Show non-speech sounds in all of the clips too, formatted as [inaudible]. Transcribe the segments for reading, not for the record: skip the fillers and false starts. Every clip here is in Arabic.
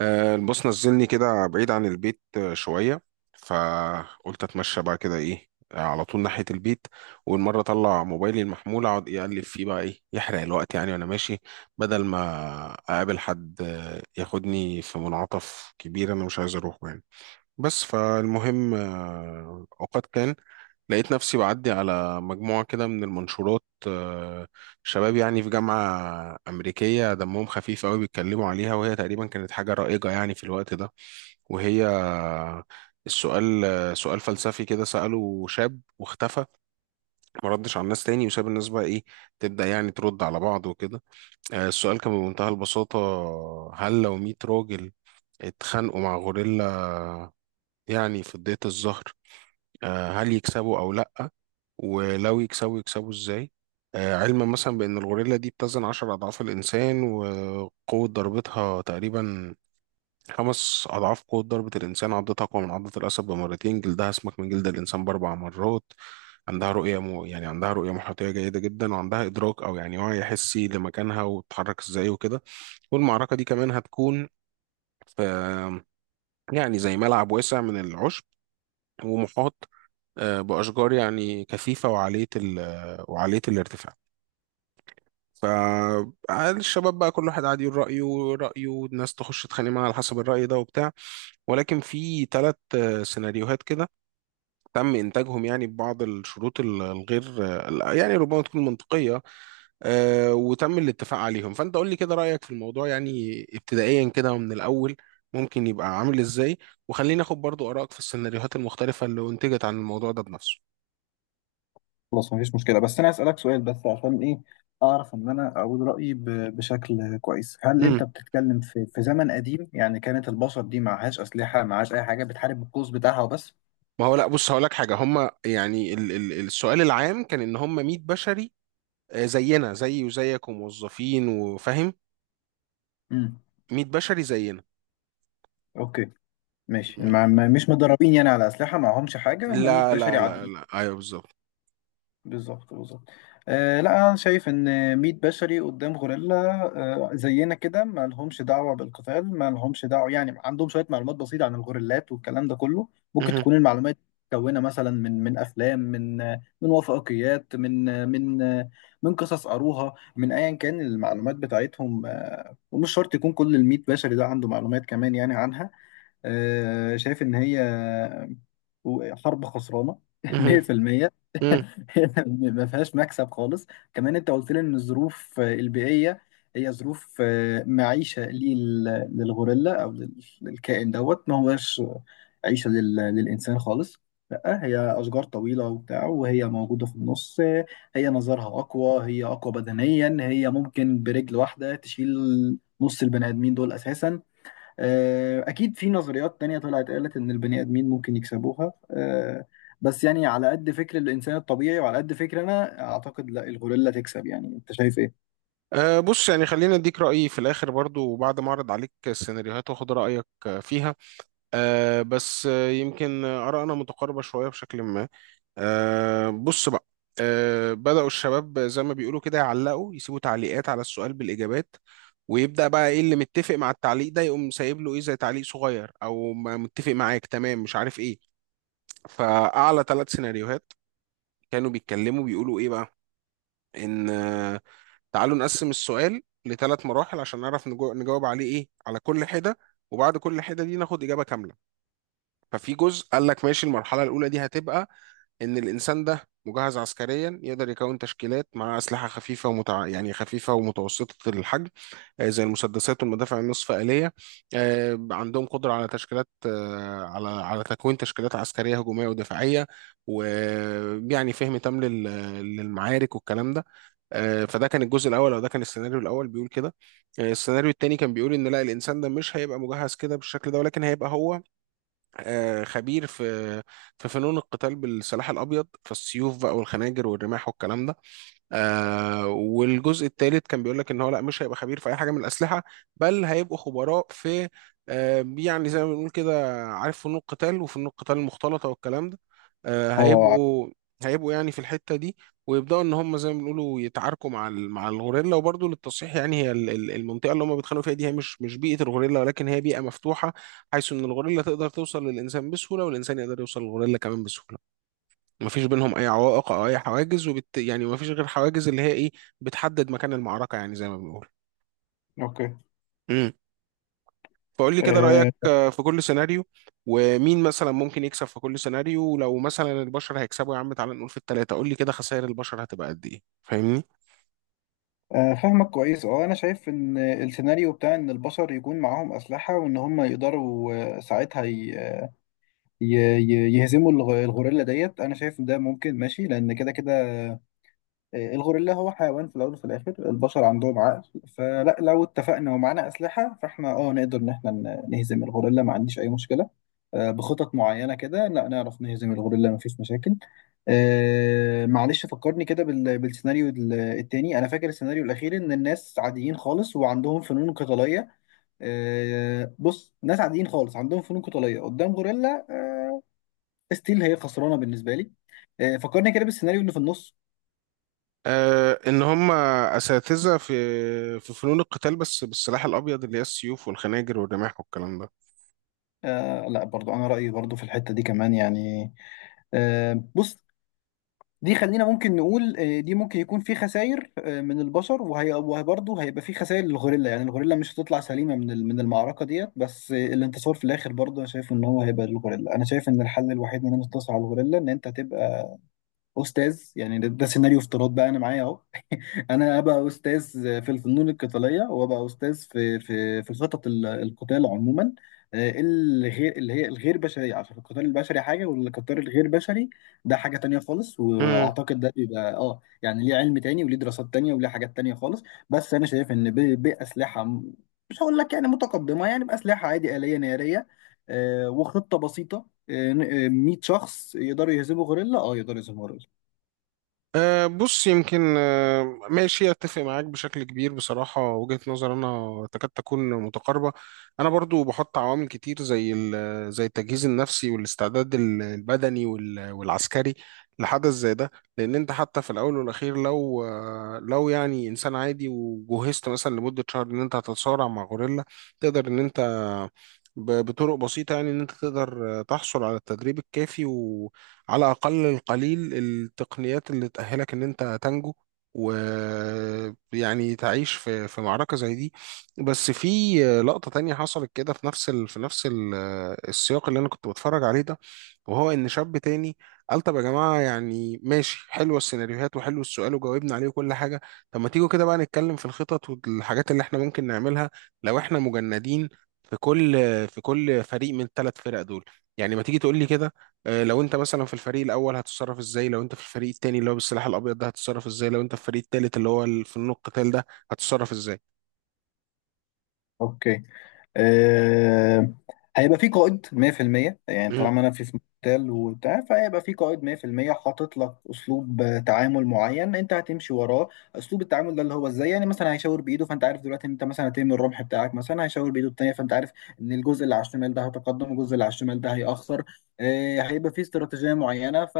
البوس نزلني كده بعيد عن البيت شوية. فقلت اتمشى بقى كده ايه على طول ناحية البيت. والمرة اطلع موبايلي المحمول اقعد يقلب فيه بقى ايه يحرق الوقت يعني وانا ماشي بدل ما اقابل حد، ياخدني في منعطف كبير انا مش عايز اروحه يعني. بس فالمهم، اوقات كان لقيت نفسي بعدي على مجموعة كده من المنشورات شباب يعني في جامعة أمريكية دمهم خفيف قوي بيتكلموا عليها، وهي تقريبا كانت حاجة رائجة يعني في الوقت ده. وهي السؤال، سؤال فلسفي كده سأله شاب واختفى، ما ردش على الناس تاني وساب الناس بقى إيه تبدأ يعني ترد على بعض وكده. السؤال كان بمنتهى البساطة: هل لو 100 راجل اتخانقوا مع غوريلا يعني في ضيت الظهر، هل يكسبوا او لا؟ ولو يكسبوا يكسبوا ازاي؟ علما مثلا بان الغوريلا دي بتزن عشر اضعاف الانسان، وقوة ضربتها تقريبا خمس اضعاف قوة ضربة الانسان، عضتها اقوى من عضة الاسد بمرتين، جلدها اسمك من جلد الانسان باربع مرات، عندها رؤية يعني عندها رؤية محيطية جيدة جدا، وعندها إدراك أو يعني وعي حسي لمكانها وتتحرك إزاي وكده. والمعركة دي كمان هتكون في يعني زي ملعب واسع من العشب، ومحاط بأشجار يعني كثيفة وعالية ال آه، وعالية الارتفاع. فالشباب بقى كل واحد قاعد يقول رأيه، والناس تخش تتخانق معاه على حسب الرأي ده وبتاع. ولكن في ثلاث سيناريوهات كده تم إنتاجهم يعني ببعض الشروط الغير يعني ربما تكون منطقية، وتم الاتفاق عليهم. فأنت قول لي كده رأيك في الموضوع يعني ابتدائيا كده ومن الأول ممكن يبقى عامل إزاي، وخلينا ناخد برضو آرائك في السيناريوهات المختلفة اللي أنتجت عن الموضوع ده بنفسه. خلاص مفيش مشكلة، بس أنا أسألك سؤال بس عشان إيه أعرف إن أنا أقول رأيي بشكل كويس. هل أنت بتتكلم في زمن قديم؟ يعني كانت البشر دي معهاش أسلحة، معهاش أي حاجة، بتحارب بالقوس بتاعها وبس. ما هو لا بص هقول لك حاجه، هم يعني ال السؤال العام كان ان هم 100 بشري، زينا زيي وزيك وموظفين وفاهم. امم 100 بشري زينا. أوكي ماشي. م- مش مدربين يعني على أسلحة، معهمش حاجة، هم 100 لا بشري لا لا عاديين. لا ايوه بالظبط. بالظبط، بالظبط. آه لا، انا شايف ان 100 بشري قدام غوريلا آه زينا كده، ما لهمش دعوه بالقتال، ما لهمش دعوه، يعني عندهم شويه معلومات بسيطه عن الغوريلات والكلام ده كله. ممكن مهم. تكون المعلومات متكونه مثلا من افلام من وثائقيات من قصص قروها، من ايا كان المعلومات بتاعتهم. آه ومش شرط يكون كل ال 100 بشري ده عنده معلومات كمان يعني عنها. آه شايف ان هي وحرب خسرانه [laughs] مهم. 100%. مم. [laughs] ما فيهاش مكسب خالص. كمان انت قلت لي ان الظروف البيئيه هي ظروف معيشه للغوريلا او للكائن دوت، ما هوش عيشه للانسان خالص. لا، هي اشجار طويله وبتاع، وهي موجوده في النص، هي نظرها اقوى، هي اقوى بدنيا، هي ممكن برجل واحده تشيل نص البني ادمين دول اساسا. أكيد في نظريات تانية طلعت قالت إن البني آدمين ممكن يكسبوها، بس يعني على قد فكر الإنسان الطبيعي وعلى قد فكر، أنا أعتقد لا، الغوريلا تكسب، يعني أنت شايف إيه؟ بص يعني خلينا اديك رايي في الاخر برضو، وبعد ما اعرض عليك السيناريوهات واخد رايك فيها. بس يمكن آرائنا متقاربه شويه بشكل ما. أه بص بقى. أه بدأوا الشباب زي ما بيقولوا كده يعلقوا، يسيبوا تعليقات على السؤال بالإجابات، ويبدأ بقى ايه اللي متفق مع التعليق ده يقوم سايب له ايه زي تعليق صغير، او ما متفق معاك تمام مش عارف ايه. فأعلى ثلاث سيناريوهات كانوا بيتكلموا بيقولوا ايه بقى؟ ان تعالوا نقسم السؤال لثلاث مراحل عشان نعرف نجاوب عليه ايه على كل حدة، وبعد كل حدة دي ناخد إجابة كاملة. ففي جزء قال لك ماشي، المرحلة الأولى دي هتبقى ان الانسان ده مجهز عسكريا، يقدر يكون تشكيلات مع اسلحه خفيفه يعني خفيفه ومتوسطه الحجم، زي المسدسات والمدافع النصف آلية. عندهم قدره على تشكيلات، على تكوين تشكيلات عسكريه هجوميه ودفاعيه، ويعني فهم تام للمعارك والكلام ده. فده كان الجزء الاول، او ده كان السيناريو الاول بيقول كده. السيناريو التاني كان بيقول ان لا، الانسان ده مش هيبقى مجهز كده بالشكل ده، ولكن هيبقى هو خبير في فنون القتال بالسلاح الابيض، فالسيوف بقى والخناجر والرماح والكلام ده. آه، والجزء الثالث كان بيقول لك ان هو لا، مش هيبقى خبير في اي حاجه من الاسلحه، بل هيبقوا خبراء في آه يعني زي ما بنقول كده، عارف، فنون القتال وفنون القتال المختلطه والكلام ده. آه اه. هيبقوا، هيبقوا يعني في الحته دي، ويبداوا ان هم زي ما بنقولوا يتعاركوا مع مع الغوريلا. وبرضه للتصحيح، يعني هي المنطقه اللي هم بيتخانقوا فيها دي هي مش بيئه الغوريلا، ولكن هي بيئه مفتوحه، حيث ان الغوريلا تقدر توصل للانسان بسهوله، والانسان يقدر يوصل للغوريلا كمان بسهوله، مفيش بينهم اي عوائق او اي حواجز. يعني مفيش غير حواجز اللي هي ايه بتحدد مكان المعركه، يعني زي ما بنقول. اوكي. امم. فقول لي كده رايك أه. في كل سيناريو، ومين مثلا ممكن يكسب في كل سيناريو، ولو مثلا البشر هيكسبوا يا عم تعالى نقول في الثلاثه، قول لي كده خسائر البشر هتبقى قد ايه، فاهمني. فاهمك كويس. اه انا شايف ان السيناريو بتاع ان البشر يكون معاهم اسلحه وان هم يقدروا ساعتها ي- يهزموا الغوريلا ديت، انا شايف إن ده ممكن ماشي لان كده كده. الغوريلا هو حيوان في الأول وفي الآخر، البشر عندهم عقل. فلا، لو اتفقنا ومعانا أسلحة فاحنا نقدر إن احنا نهزم الغوريلا، ما عنديش أي مشكلة. بخطط معينة كده لا نعرف نهزم الغوريلا، مفيش مشاكل. معلش، فكرني كده بالسيناريو التاني، أنا فاكر السيناريو الأخير إن الناس عاديين خالص وعندهم فنون قتالية. بص، ناس عاديين خالص عندهم فنون قتالية قدام غوريلا، ستيل هي خسرانة بالنسبة لي. فكرني كده بالسيناريو اللي في النص. آه ان هم اساتذه في فنون القتال بس بالسلاح الابيض، اللي هي السيوف والخناجر والرماح والكلام آه لا، برضو انا رايي برضو في الحته دي كمان يعني. آه بص، دي خلينا ممكن نقول آه، دي ممكن يكون في خسائر آه من البشر، وهي، وبرضه هيبقى في خسائر للغوريلا، يعني الغوريلا مش هتطلع سليمه من المعركه ديت. بس آه الانتصار في الاخر برضه انا شايف ان هو هيبقى للغوريلا. انا شايف ان الحل الوحيد ان انا انتصر على الغوريلا ان انت تبقى استاذ. يعني ده سيناريو افتراض بقى، انا معايا اهو، انا ابقى استاذ في الفنون القتاليه، وابقى استاذ في خطط القتال عموما. الغير اللي هي الغير بشريه، عشان القتال البشري حاجه والقتال الغير بشري ده حاجه تانية خالص. ده. واعتقد ده بيبقى يعني ليه علم تاني، وليه دراسات تانية، وليه حاجات تانية خالص. بس انا شايف ان باسلحه مش هقول لك يعني متقدمه، يعني باسلحه عادي آليه ناريه، وخطه بسيطه، 100 شخص يقدروا يهزموا غوريلا، يقدروا يهزموا غوريلا. أه بص، يمكن أه ماشي، اتفق معاك بشكل كبير بصراحة، وجهة نظر انا تكاد تكون متقاربة. انا برضو بحط عوامل كتير زي زي التجهيز النفسي والاستعداد البدني والعسكري لحدث زي ده، لان انت حتى في الاول والاخير لو لو يعني انسان عادي وجهزت مثلا لمدة شهر ان انت هتتصارع مع غوريلا، تقدر ان انت بطرق بسيطة يعني ان انت تقدر تحصل على التدريب الكافي على أقل القليل التقنيات اللي تأهلك إن أنت تنجو، ويعني تعيش في معركة زي دي. بس في لقطة تانية حصلت كده في في نفس السياق اللي أنا كنت بتفرج عليه ده، وهو إن شاب تاني قال طب يا جماعة يعني ماشي، حلوة السيناريوهات وحلو السؤال وجاوبنا عليه وكل حاجة. طب ما تيجوا كده بقى نتكلم في الخطط والحاجات اللي احنا ممكن نعملها لو احنا مجندين في كل فريق من الثلاث فرق دول. يعني ما تيجي تقول لي كده لو انت مثلا في الفريق الاول هتتصرف ازاي، لو انت في الفريق التاني اللي هو بالسلاح الابيض ده هتتصرف ازاي، لو انت في الفريق التالت اللي هو فنون القتال ده هتتصرف ازاي. اوكي. آه، هيبقى في قائد 100%. يعني مهم. طالما انا في مقتل وبتاع، فهيبقى في قائد 100% حاطط لك اسلوب تعامل معين، انت هتمشي وراه. اسلوب التعامل ده اللي هو ازاي، يعني مثلا هيشاور بايده فانت عارف دلوقتي ان انت مثلا هترمي الرمح بتاعك، مثلا هيشاور بايده التانيه فانت عارف ان الجزء اللي على الشمال ده هيتقدم، والجزء اللي على الشمال ده هيأخر. هيبقى في استراتيجيه معينه. ف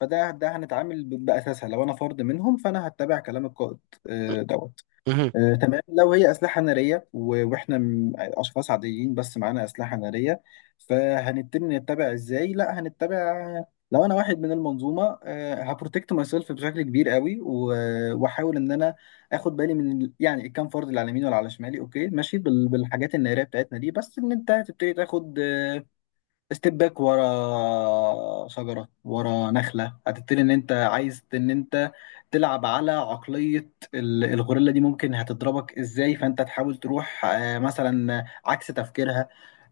فده ده هنتعامل باساسها. لو انا فرد منهم فانا هتبع كلام القائد. دوت. مهم. تمام. لو هي أسلحة نارية وإحنا أشخاص عاديين بس معانا أسلحة نارية، فهنتم نتبع إزاي؟ لا، هنتبع. لو أنا واحد من المنظومة هبروتكت ماي سيلف بشكل كبير قوي، وأحاول إن أنا آخد بالي يعني الكام فرد اللي على يميني ولا على شمالي. أوكي ماشي بالحاجات النارية بتاعتنا دي، بس إن أنت هتبتدي تاخد ستيب باك ورا شجرة، ورا نخلة، هتبتدي ان انت عايز ان انت تلعب على عقلية الغوريلا دي ممكن هتضربك ازاي، فانت تحاول تروح مثلا عكس تفكيرها.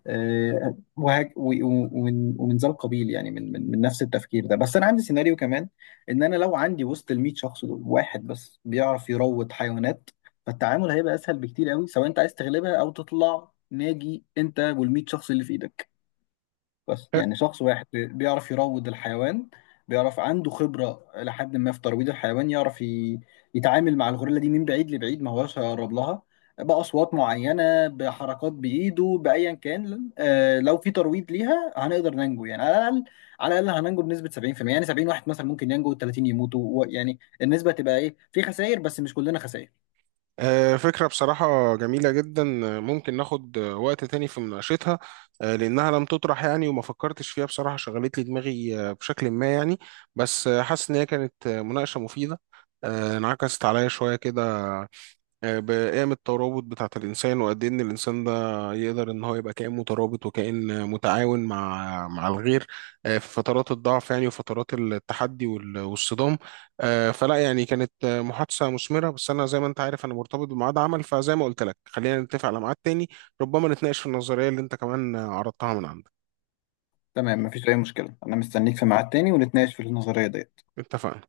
ومن ذا القبيل، يعني من نفس التفكير ده. بس انا عندي سيناريو كمان ان انا لو عندي وسط ال 100 شخص دول واحد بس بيعرف يروض حيوانات، فالتعامل هيبقى اسهل بكتير قوي، سواء انت عايز تغلبها او تطلع ناجي انت وال 100 شخص اللي في ايدك. بس آه. يعني شخص واحد بيعرف يروض الحيوان، بيعرف عنده خبرة إلى حد ما في ترويض الحيوان، يعرف يتعامل مع الغوريلا دي من بعيد لبعيد، ما هوش هيقرب لها، بأصوات معينة، بحركات بإيده، بأيا كان. لو في ترويض ليها هنقدر ننجو، يعني على الأقل، على الأقل هننجو بنسبة 70%، يعني 70 واحد مثلا ممكن ينجو و30 يموتوا يعني النسبة تبقى إيه في خسائر، بس مش كلنا خسائر. فكرة بصراحة جميلة جدا، ممكن ناخد وقت تاني في مناقشتها، لأنها لم تطرح يعني وما فكرتش فيها بصراحة، شغلت لي دماغي بشكل ما يعني. بس حاسس إن هي كانت مناقشة مفيدة، انعكست عليا شوية كده بقيم الترابط بتاعة الإنسان وقد إيه إن الإنسان ده يقدر إن هو يبقى كائن مترابط وكائن متعاون مع الغير في فترات الضعف يعني، وفترات التحدي والصدام. فلا يعني كانت محادثة مثمرة، بس أنا زي ما أنت عارف أنا مرتبط بميعاد عمل، فزي ما قلت لك خلينا نتفق على ميعاد تاني ربما نتناقش في النظرية اللي أنت كمان عرضتها من عندك. تمام، مفيش أي مشكلة، أنا مستنيك في ميعاد تاني ونتناقش في النظرية دي. اتفقنا.